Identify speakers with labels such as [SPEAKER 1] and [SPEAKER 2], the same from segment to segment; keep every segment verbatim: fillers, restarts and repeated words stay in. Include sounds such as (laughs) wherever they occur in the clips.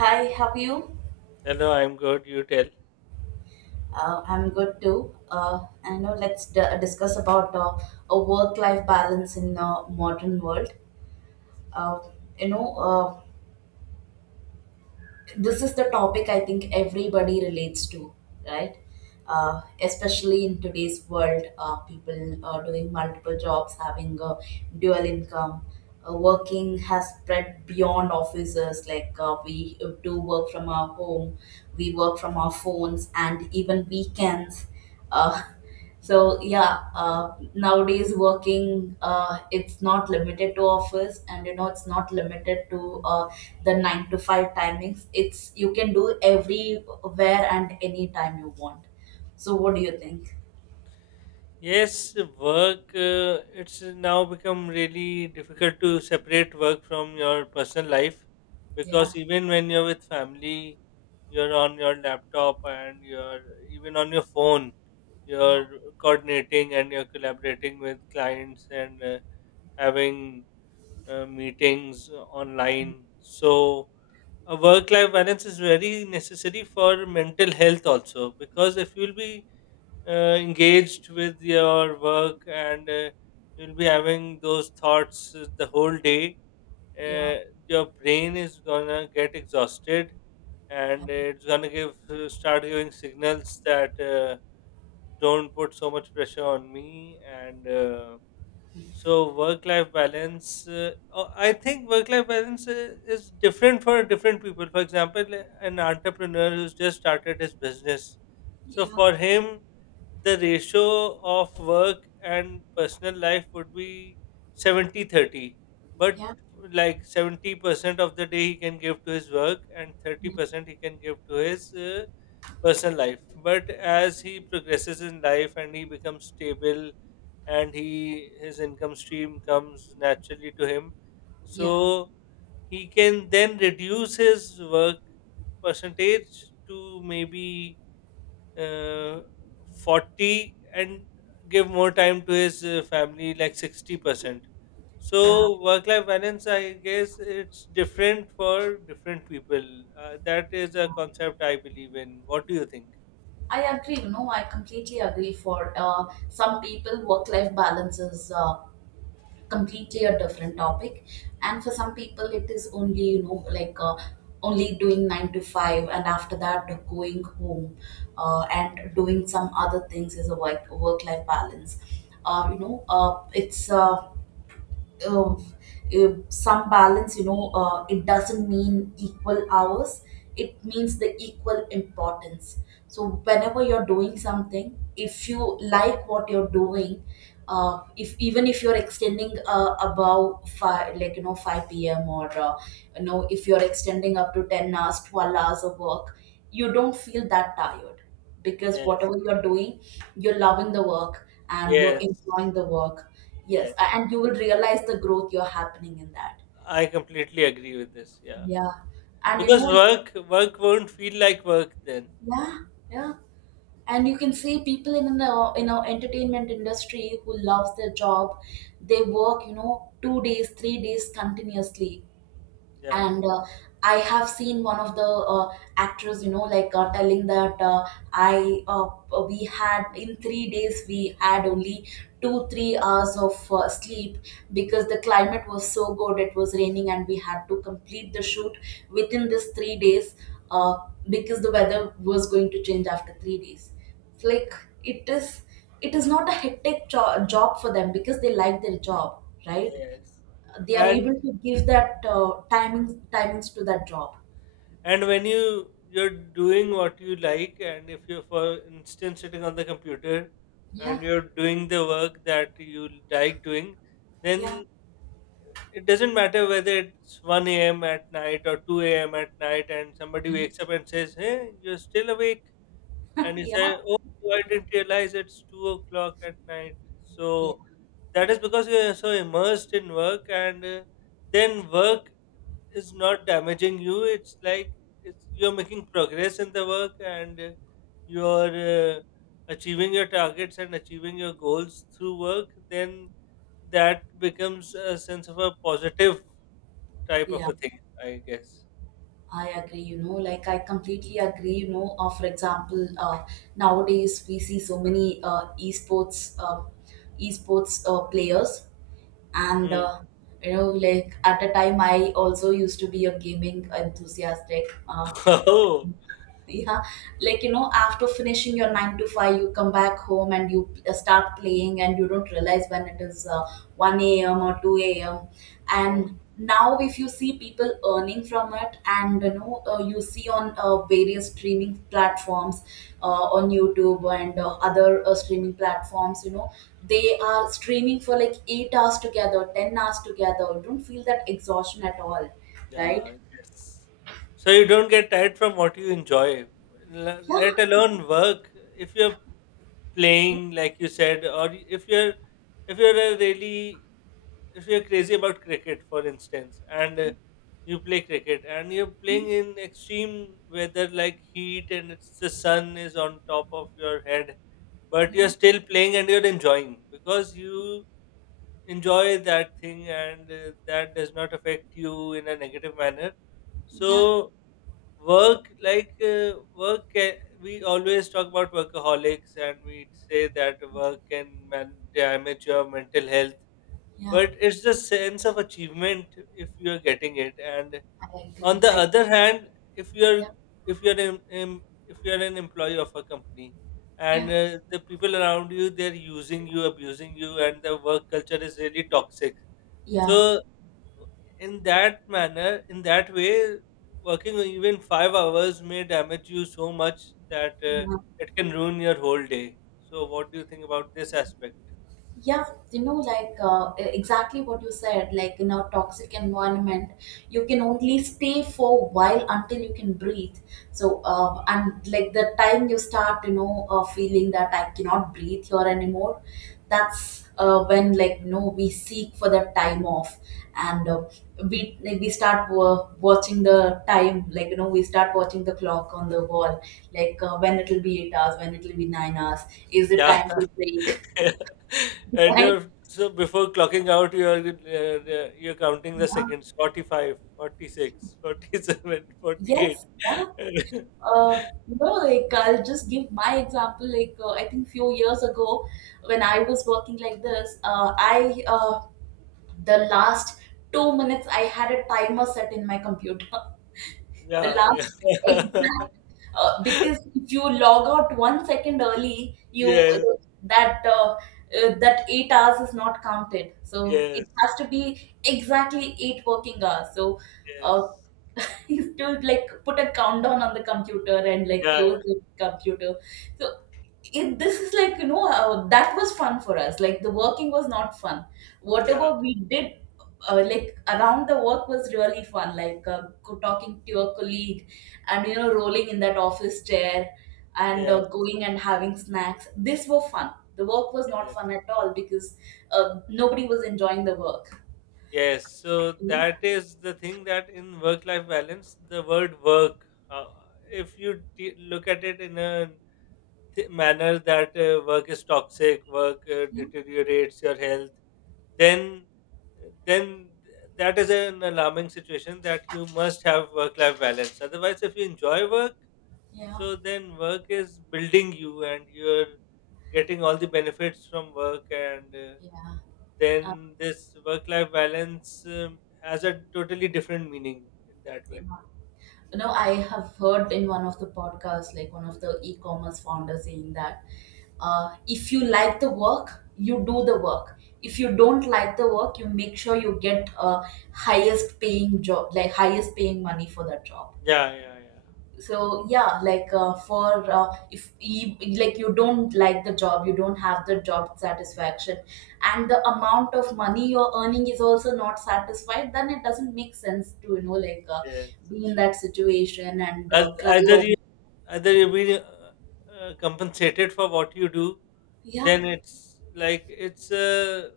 [SPEAKER 1] Hi, how are you?
[SPEAKER 2] Hello, I'm good. You tell.
[SPEAKER 1] Uh, I'm good too. Uh, I know, let's d- discuss about uh, a work-life balance in the modern world. Uh, you know, uh, this is the topic I think everybody relates to, right? Uh, especially in today's world, uh, people are doing multiple jobs, having a dual income. Uh, working has spread beyond offices. Like uh, we do work from our home, we work from our phones, and even weekends. Uh, so yeah, uh, nowadays working, uh, it's not limited to office, and you know it's not limited to uh, the nine to five timings. It's you can do everywhere and anytime you want. So what do you think?
[SPEAKER 2] Yes, work, uh, it's now become really difficult to separate work from your personal life
[SPEAKER 1] Yeah,
[SPEAKER 2] because even when you're with family, you're on your laptop and you're even on your phone,
[SPEAKER 1] yeah,
[SPEAKER 2] you're coordinating and you're collaborating with clients and uh, having uh, meetings online. So, a work life balance is very necessary for mental health also, because if you'll be uh, engaged with your work and uh, you'll be having those thoughts uh, the whole day,
[SPEAKER 1] yeah,
[SPEAKER 2] uh, your brain is gonna get exhausted
[SPEAKER 1] yeah,
[SPEAKER 2] and it's gonna give uh, start giving signals that, uh, don't put so much pressure on me, and uh, so work-life balance, uh, oh, I think work-life balance uh, is different for different people. For example, uh, an entrepreneur who's just started his business. So
[SPEAKER 1] yeah,
[SPEAKER 2] for him, the ratio of work and personal life would be seventy thirty. But
[SPEAKER 1] yeah,
[SPEAKER 2] like seventy percent of the day he can give to his work and thirty percent he can give to his uh, personal life. But as he progresses in life and he becomes stable, and he his income stream comes naturally to him,
[SPEAKER 1] yeah,
[SPEAKER 2] so he can then reduce his work percentage to maybe uh, forty, and give more time to his uh, family, like sixty percent. So
[SPEAKER 1] yeah.
[SPEAKER 2] work life balance, I guess, it's different for different people. Uh, that is a concept I believe in. What do you think?
[SPEAKER 1] I agree. You know, I completely agree. For uh, some people, work-life balance is uh, completely a different topic, and for some people it is only, you know, like, uh, only doing nine to five and after that going home, uh, and doing some other things is a work work life balance. Uh, you know uh, it's uh, uh, uh, some balance, you know, uh, it doesn't mean equal hours, it means the equal importance. So whenever you're doing something, if you like what you're doing, uh, if even if you're extending uh, above five, like, you know, five p.m or uh, you know, if you're extending up to ten hours, twelve hours of work, you don't feel that tired because
[SPEAKER 2] Yes,
[SPEAKER 1] whatever you're doing, you're loving the work and you're
[SPEAKER 2] yes,
[SPEAKER 1] enjoying the work. Yes,
[SPEAKER 2] yes,
[SPEAKER 1] a- and you will realize the growth you're happening in that.
[SPEAKER 2] I completely agree with this. Yeah.
[SPEAKER 1] Yeah, and you
[SPEAKER 2] Because
[SPEAKER 1] know.
[SPEAKER 2] work work won't feel like work then.
[SPEAKER 1] Yeah, yeah. And you can see people in the in our entertainment industry who loves their job. They work, you know, two days, three days continuously.
[SPEAKER 2] Yeah.
[SPEAKER 1] And uh, I have seen one of the uh, actors, you know, like uh, telling that uh, I uh, we had in three days we had only two three hours of uh, sleep because the climate was so good, it was raining and we had to complete the shoot within this three days, uh, because the weather was going to change after three days. It's like it is it is not a hectic jo- job for them because they like their job, right?
[SPEAKER 2] Yes.
[SPEAKER 1] They are
[SPEAKER 2] And
[SPEAKER 1] able to give that uh, timings timings to that job.
[SPEAKER 2] and when you you're doing what you like, and if you're, for instance, sitting on the computer,
[SPEAKER 1] Yeah,
[SPEAKER 2] and you're doing the work that you like doing,
[SPEAKER 1] yeah.
[SPEAKER 2] then it doesn't matter whether it's one a m at night or two a m at night, and somebody wakes up and says, "Hey, you're still awake," and
[SPEAKER 1] (laughs)
[SPEAKER 2] he said,
[SPEAKER 1] Yeah,
[SPEAKER 2] "Oh, I didn't realize it's two o'clock at night."
[SPEAKER 1] yeah,
[SPEAKER 2] So that is because you are so immersed in work, and uh, then work is not damaging you. It's like, it's you're making progress in the work, and uh, you're uh, achieving your targets and achieving your goals through work. Then that becomes a sense of a positive type of
[SPEAKER 1] yeah.
[SPEAKER 2] a thing, I guess.
[SPEAKER 1] I agree, you know, like I completely agree, you know. Uh, for example, uh, nowadays we see so many uh, esports uh, esports uh, players, and
[SPEAKER 2] Hmm.
[SPEAKER 1] uh, you know, like at a time I also used to be a gaming enthusiastic. Uh,
[SPEAKER 2] (laughs)
[SPEAKER 1] yeah, like, you know, after finishing your nine to five, you come back home and you uh, start playing and you don't realize when it is uh, one a.m or two a.m.
[SPEAKER 2] Oh,
[SPEAKER 1] And now if you see people earning from it, and you know, uh, you see on uh, various streaming platforms, uh, on YouTube and uh, other uh, streaming platforms, you know, they are streaming for like eight hours together, ten hours together. You don't feel that exhaustion at all, right?
[SPEAKER 2] yeah, yes. So you don't get tired from what you enjoy, le- let
[SPEAKER 1] Yeah,
[SPEAKER 2] alone work. If you're playing, like you said, or y- if you're if you're a really if you're crazy about cricket, for instance, and uh, you play cricket, and you're playing in extreme weather like heat, and it's the sun is on top of your head, but
[SPEAKER 1] yeah,
[SPEAKER 2] you're still playing and you're enjoying, because you enjoy that thing, and uh, that does not affect you in a negative manner.
[SPEAKER 1] yeah,
[SPEAKER 2] So work, like, uh, work can, we always talk about workaholics and we say that work can man- damage your mental health,
[SPEAKER 1] yeah.
[SPEAKER 2] but it's the sense of achievement, if you're getting it. And
[SPEAKER 1] I
[SPEAKER 2] on
[SPEAKER 1] agree.
[SPEAKER 2] the
[SPEAKER 1] I.
[SPEAKER 2] other hand, if you're
[SPEAKER 1] Yeah.
[SPEAKER 2] if you're in, in, if you're an employee of a company,
[SPEAKER 1] Yeah,
[SPEAKER 2] and uh, the people around you, they're using you, abusing you, and the work culture is really toxic.
[SPEAKER 1] yeah.
[SPEAKER 2] So in that manner, in that way, working even five hours may damage you so much that uh, it can ruin your whole day. So what do you think about this aspect?
[SPEAKER 1] Yeah, you know, like, uh, e-, exactly what you said, like in a toxic environment, you can only stay for a while until you can breathe. So, uh, and like the time you start, you know, uh, feeling that I cannot breathe here anymore, that's uh, when, like, you know, we seek for the time off, and uh, we, like, we start wa- watching the time, like, you know, we start watching the clock on the wall, like uh, when it'll be eight hours, when it'll be nine hours, is it
[SPEAKER 2] Yeah,
[SPEAKER 1] time for break?
[SPEAKER 2] (laughs)
[SPEAKER 1] (laughs)
[SPEAKER 2] and
[SPEAKER 1] Right?
[SPEAKER 2] uh, so before clocking out, you are uh, uh, you're counting the
[SPEAKER 1] Yeah.
[SPEAKER 2] seconds: forty-five, forty-six, forty-seven, forty-eight.
[SPEAKER 1] Yes, yeah. Uh, you know, like, I'll just give my example. Like uh, I think few years ago, when I was working like this, uh, I uh, the last two minutes I had a timer set in my computer. (laughs)
[SPEAKER 2] (laughs)
[SPEAKER 1] The
[SPEAKER 2] Yeah,
[SPEAKER 1] last
[SPEAKER 2] yeah.
[SPEAKER 1] exact, uh, because if you log out one second early,
[SPEAKER 2] (laughs)
[SPEAKER 1] you,
[SPEAKER 2] Yes,
[SPEAKER 1] that uh, uh, that eight hours is not counted. So it
[SPEAKER 2] yes,
[SPEAKER 1] has to be exactly eight working hours. So. Uh,
[SPEAKER 2] yes.
[SPEAKER 1] you have to, like, put a countdown on the computer and, like,
[SPEAKER 2] Yeah,
[SPEAKER 1] close the computer. So it, this is, like, you know, uh, that was fun for us. Like the working was not fun.
[SPEAKER 2] yeah,
[SPEAKER 1] Whatever we did, uh, like around the work was really fun. Like uh, co- talking to your colleague, and, you know, rolling in that office chair, and
[SPEAKER 2] yeah,
[SPEAKER 1] uh,
[SPEAKER 2] yes,
[SPEAKER 1] going and having snacks. This were fun. The work was not
[SPEAKER 2] yes.
[SPEAKER 1] fun at all because uh, nobody was enjoying the work.
[SPEAKER 2] Yes, so that
[SPEAKER 1] Yeah,
[SPEAKER 2] is the thing that in work life balance, the word work, uh, if you t- look at it in a th- manner that uh, work is toxic, work uh,
[SPEAKER 1] yeah,
[SPEAKER 2] deteriorates your health, then then that is an alarming situation that you must have work life balance. Otherwise, if you enjoy work,
[SPEAKER 1] yeah,
[SPEAKER 2] so then work is building you, and you're getting all the benefits from work, and uh,
[SPEAKER 1] yeah. Uh,
[SPEAKER 2] then this work life balance um, has a totally different meaning in that
[SPEAKER 1] yeah.
[SPEAKER 2] way.
[SPEAKER 1] You know, I have heard in one of the podcasts, like one of the e-commerce founders saying that uh, if you like the work, you do the work. If you don't like the work, you make sure you get a highest paying job, like highest paying money for that job.
[SPEAKER 2] Yeah, yeah, yeah.
[SPEAKER 1] So yeah, like uh, for uh, if you, like, you don't like the job, you don't have the job satisfaction and the amount of money you're earning is also not satisfied, then it doesn't make sense to, you know, like, uh,
[SPEAKER 2] Yes.
[SPEAKER 1] be in that situation and
[SPEAKER 2] As,
[SPEAKER 1] uh, cry
[SPEAKER 2] either
[SPEAKER 1] over.
[SPEAKER 2] you either you be uh, uh, compensated for what you do,
[SPEAKER 1] Yeah,
[SPEAKER 2] then it's like it's a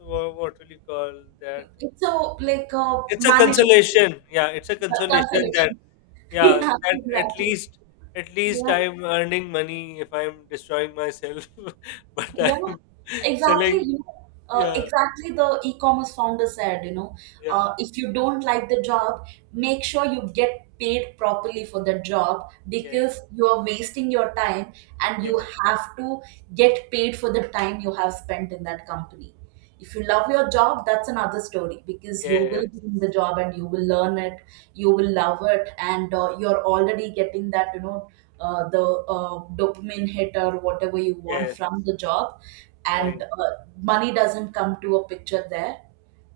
[SPEAKER 2] wha- what will you call that?
[SPEAKER 1] it's a, like a
[SPEAKER 2] It's a
[SPEAKER 1] manageable
[SPEAKER 2] consolation. Yeah, it's a consolation that
[SPEAKER 1] consolation. (laughs)
[SPEAKER 2] yeah
[SPEAKER 1] Yeah,
[SPEAKER 2] that at
[SPEAKER 1] exactly.
[SPEAKER 2] least at least
[SPEAKER 1] Yeah.
[SPEAKER 2] I'm earning money, if I'm destroying myself, (laughs) but
[SPEAKER 1] Yeah,
[SPEAKER 2] I'm (laughs)
[SPEAKER 1] exactly.
[SPEAKER 2] selling.
[SPEAKER 1] You know, uh,
[SPEAKER 2] Yeah,
[SPEAKER 1] exactly the e-commerce founder said, you know,
[SPEAKER 2] yeah,
[SPEAKER 1] uh, if you don't like the job, make sure you get paid properly for the job because
[SPEAKER 2] yes.
[SPEAKER 1] you are wasting your time and you
[SPEAKER 2] Yes,
[SPEAKER 1] have to get paid for the time you have spent in that company. If you love your job, that's another story because you will
[SPEAKER 2] yes,
[SPEAKER 1] be in the job and you will learn it, you will love it, and uh, you're already getting that, you know, uh, the uh, dopamine hit or whatever you want
[SPEAKER 2] yes,
[SPEAKER 1] from the job, and
[SPEAKER 2] right.
[SPEAKER 1] uh, money doesn't come to a picture there,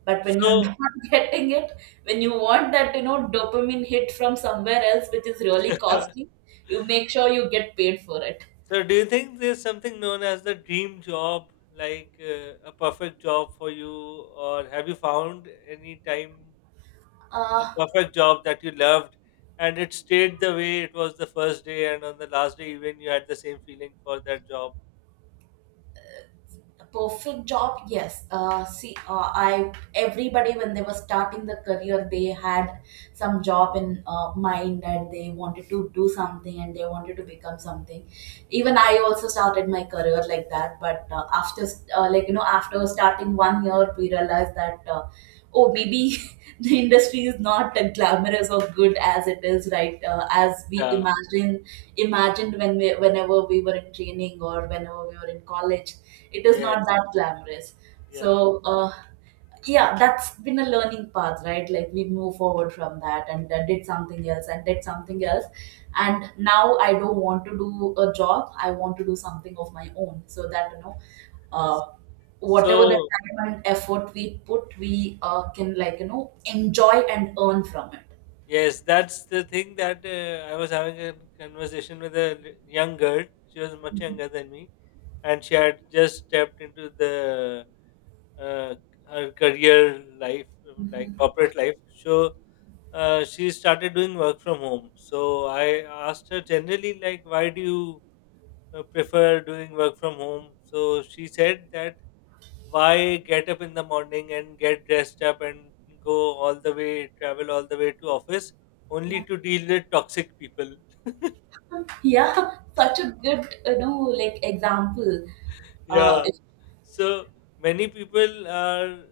[SPEAKER 1] but when you're (laughs)
[SPEAKER 2] So,
[SPEAKER 1] not getting it, when you want that, you know, dopamine hit from somewhere else, which is
[SPEAKER 2] (laughs)
[SPEAKER 1] really
[SPEAKER 2] so
[SPEAKER 1] costly, you make sure you get paid for it.
[SPEAKER 2] do you think there's something known as the dream job, like uh, a perfect job for you, or have you found any time a
[SPEAKER 1] uh,
[SPEAKER 2] perfect job that you loved, and it stayed the way it was the first day, and on the last day, even you had the same feeling for that job?
[SPEAKER 1] a perfect job, yes. uh, see uh, I Everybody, when they were starting the career, they had some job in uh, mind and they wanted to do something and they wanted to become something. Even I also started my career like that, but uh, after, uh, like, you know, after starting one year, we realized that uh, oh, maybe (laughs) the industry is not as glamorous or good as it is, right, uh, as we
[SPEAKER 2] Yeah,
[SPEAKER 1] imagine imagined when we whenever we were in training or whenever we were in college. It is not
[SPEAKER 2] yes,
[SPEAKER 1] that glamorous.
[SPEAKER 2] yeah.
[SPEAKER 1] So uh, yeah, that's been a learning path, right? Like we move forward from that and uh, did something else and did something else. And now I don't want to do a job, I want to do something of my own, so that, you know, uh, whatever the
[SPEAKER 2] So,
[SPEAKER 1] time and effort we put, we uh, can, like, you know, enjoy and earn from it.
[SPEAKER 2] Yes, that's the thing that uh, I was having a conversation with a l- young girl. She was much
[SPEAKER 1] Mhm.
[SPEAKER 2] younger than me, and she had just stepped into the uh, her career life, um, like
[SPEAKER 1] Mhm.
[SPEAKER 2] corporate life. So uh, she started doing work from home. So I asked her generally, like, why do you uh, prefer doing work from home? So she said that, why get up in the morning and get dressed up and go all the way, travel all the way to office,
[SPEAKER 1] Yeah.
[SPEAKER 2] only to deal with toxic people? (laughs)
[SPEAKER 1] (laughs) Yeah, such a good, you know, like, example. uh,
[SPEAKER 2] Yeah. So many people are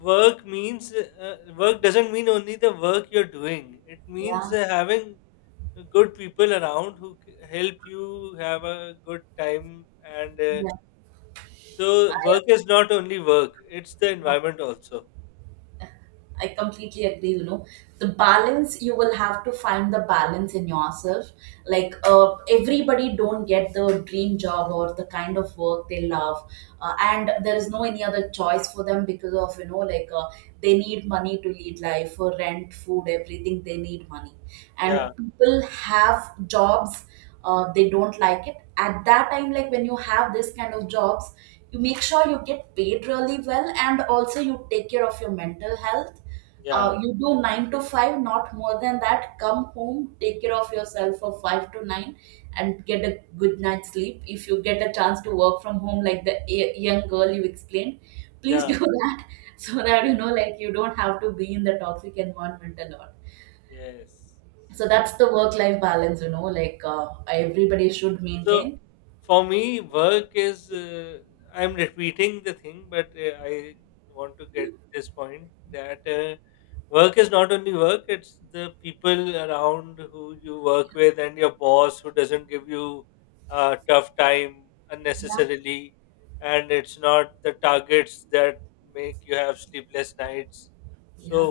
[SPEAKER 2] work means, uh, work doesn't mean only the work you're doing, it
[SPEAKER 1] yeah,
[SPEAKER 2] means uh, having good people around who c- help you have a good time, and uh,
[SPEAKER 1] yeah.
[SPEAKER 2] so
[SPEAKER 1] I.
[SPEAKER 2] work is not only work, it's the
[SPEAKER 1] Not.
[SPEAKER 2] environment also.
[SPEAKER 1] I completely agree, you know. The balance, you will have to find the balance in yourself. Like, uh, everybody don't get the dream job or the kind of work they love. Uh, and there is no any other choice for them because of, you know, like, uh, they need money to lead life for rent, food, everything. They need money. And
[SPEAKER 2] Yeah,
[SPEAKER 1] people have jobs, uh, they don't like it. At that time, like when you have this kind of jobs, you make sure you get paid really well, and also you take care of your mental health.
[SPEAKER 2] yeah,
[SPEAKER 1] Uh, you do nine to five, not more than that. Come home, take care of yourself for five to nine, and get a good night's sleep. If you get a chance to work from home, like the y- young girl you explained, please
[SPEAKER 2] yeah.
[SPEAKER 1] do (laughs) that so that, you know, like, you don't have to be in the toxic environment a lot.
[SPEAKER 2] Yes.
[SPEAKER 1] So
[SPEAKER 2] So
[SPEAKER 1] that's the work-life balance, you know, like, uh, everybody should
[SPEAKER 2] So
[SPEAKER 1] maintain.
[SPEAKER 2] for me, work is. Uh, I'm repeating the thing, but uh, I want to get this point that uh, work is not only work; it's the people around who you work with, and your boss who doesn't give you a tough time
[SPEAKER 1] Yeah,
[SPEAKER 2] unnecessarily, and it's not the targets that make you have sleepless nights. So
[SPEAKER 1] yeah.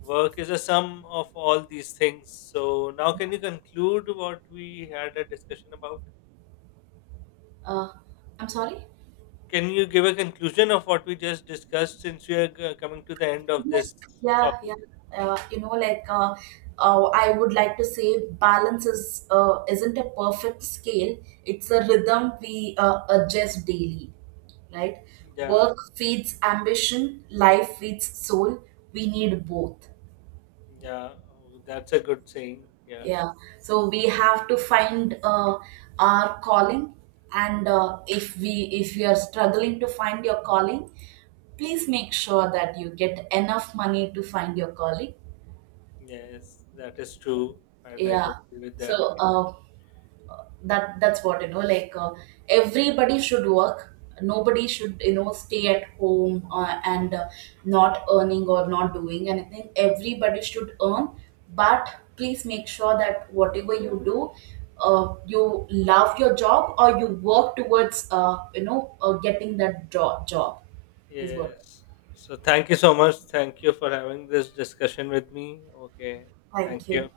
[SPEAKER 2] work is a sum of all these things. So now, can you conclude what we had a discussion about?
[SPEAKER 1] Uh, I'm sorry.
[SPEAKER 2] Can you give a conclusion of what we just discussed, since we are g- coming to the end of
[SPEAKER 1] Yes,
[SPEAKER 2] this
[SPEAKER 1] yeah,
[SPEAKER 2] topic?
[SPEAKER 1] yeah. Uh, you know, like, uh, uh, I would like to say, balance is uh, isn't a perfect scale. It's a rhythm we uh, adjust daily, right?
[SPEAKER 2] Yeah,
[SPEAKER 1] Work feeds ambition, life feeds soul. We need both.
[SPEAKER 2] yeah, oh, that's a good saying. Yeah,
[SPEAKER 1] Yeah. So we have to find uh, our calling, and uh, if we if you are struggling to find your calling, please make sure that you get enough money to find your calling.
[SPEAKER 2] yes, that is true. I'd like
[SPEAKER 1] Yeah.
[SPEAKER 2] to agree with
[SPEAKER 1] So
[SPEAKER 2] that.
[SPEAKER 1] uh, that that's what, you know. Like, uh, everybody should work. Nobody should, you know, stay at home, uh, and uh, not earning or not doing anything. Everybody should earn, but please make sure that whatever you do, uh, you love your job or you work towards uh, you know uh, getting that jo- job is what.
[SPEAKER 2] Yes. So thank you so much. Thank you for having this discussion with me. Okay. Thank
[SPEAKER 1] Thank you.
[SPEAKER 2] you.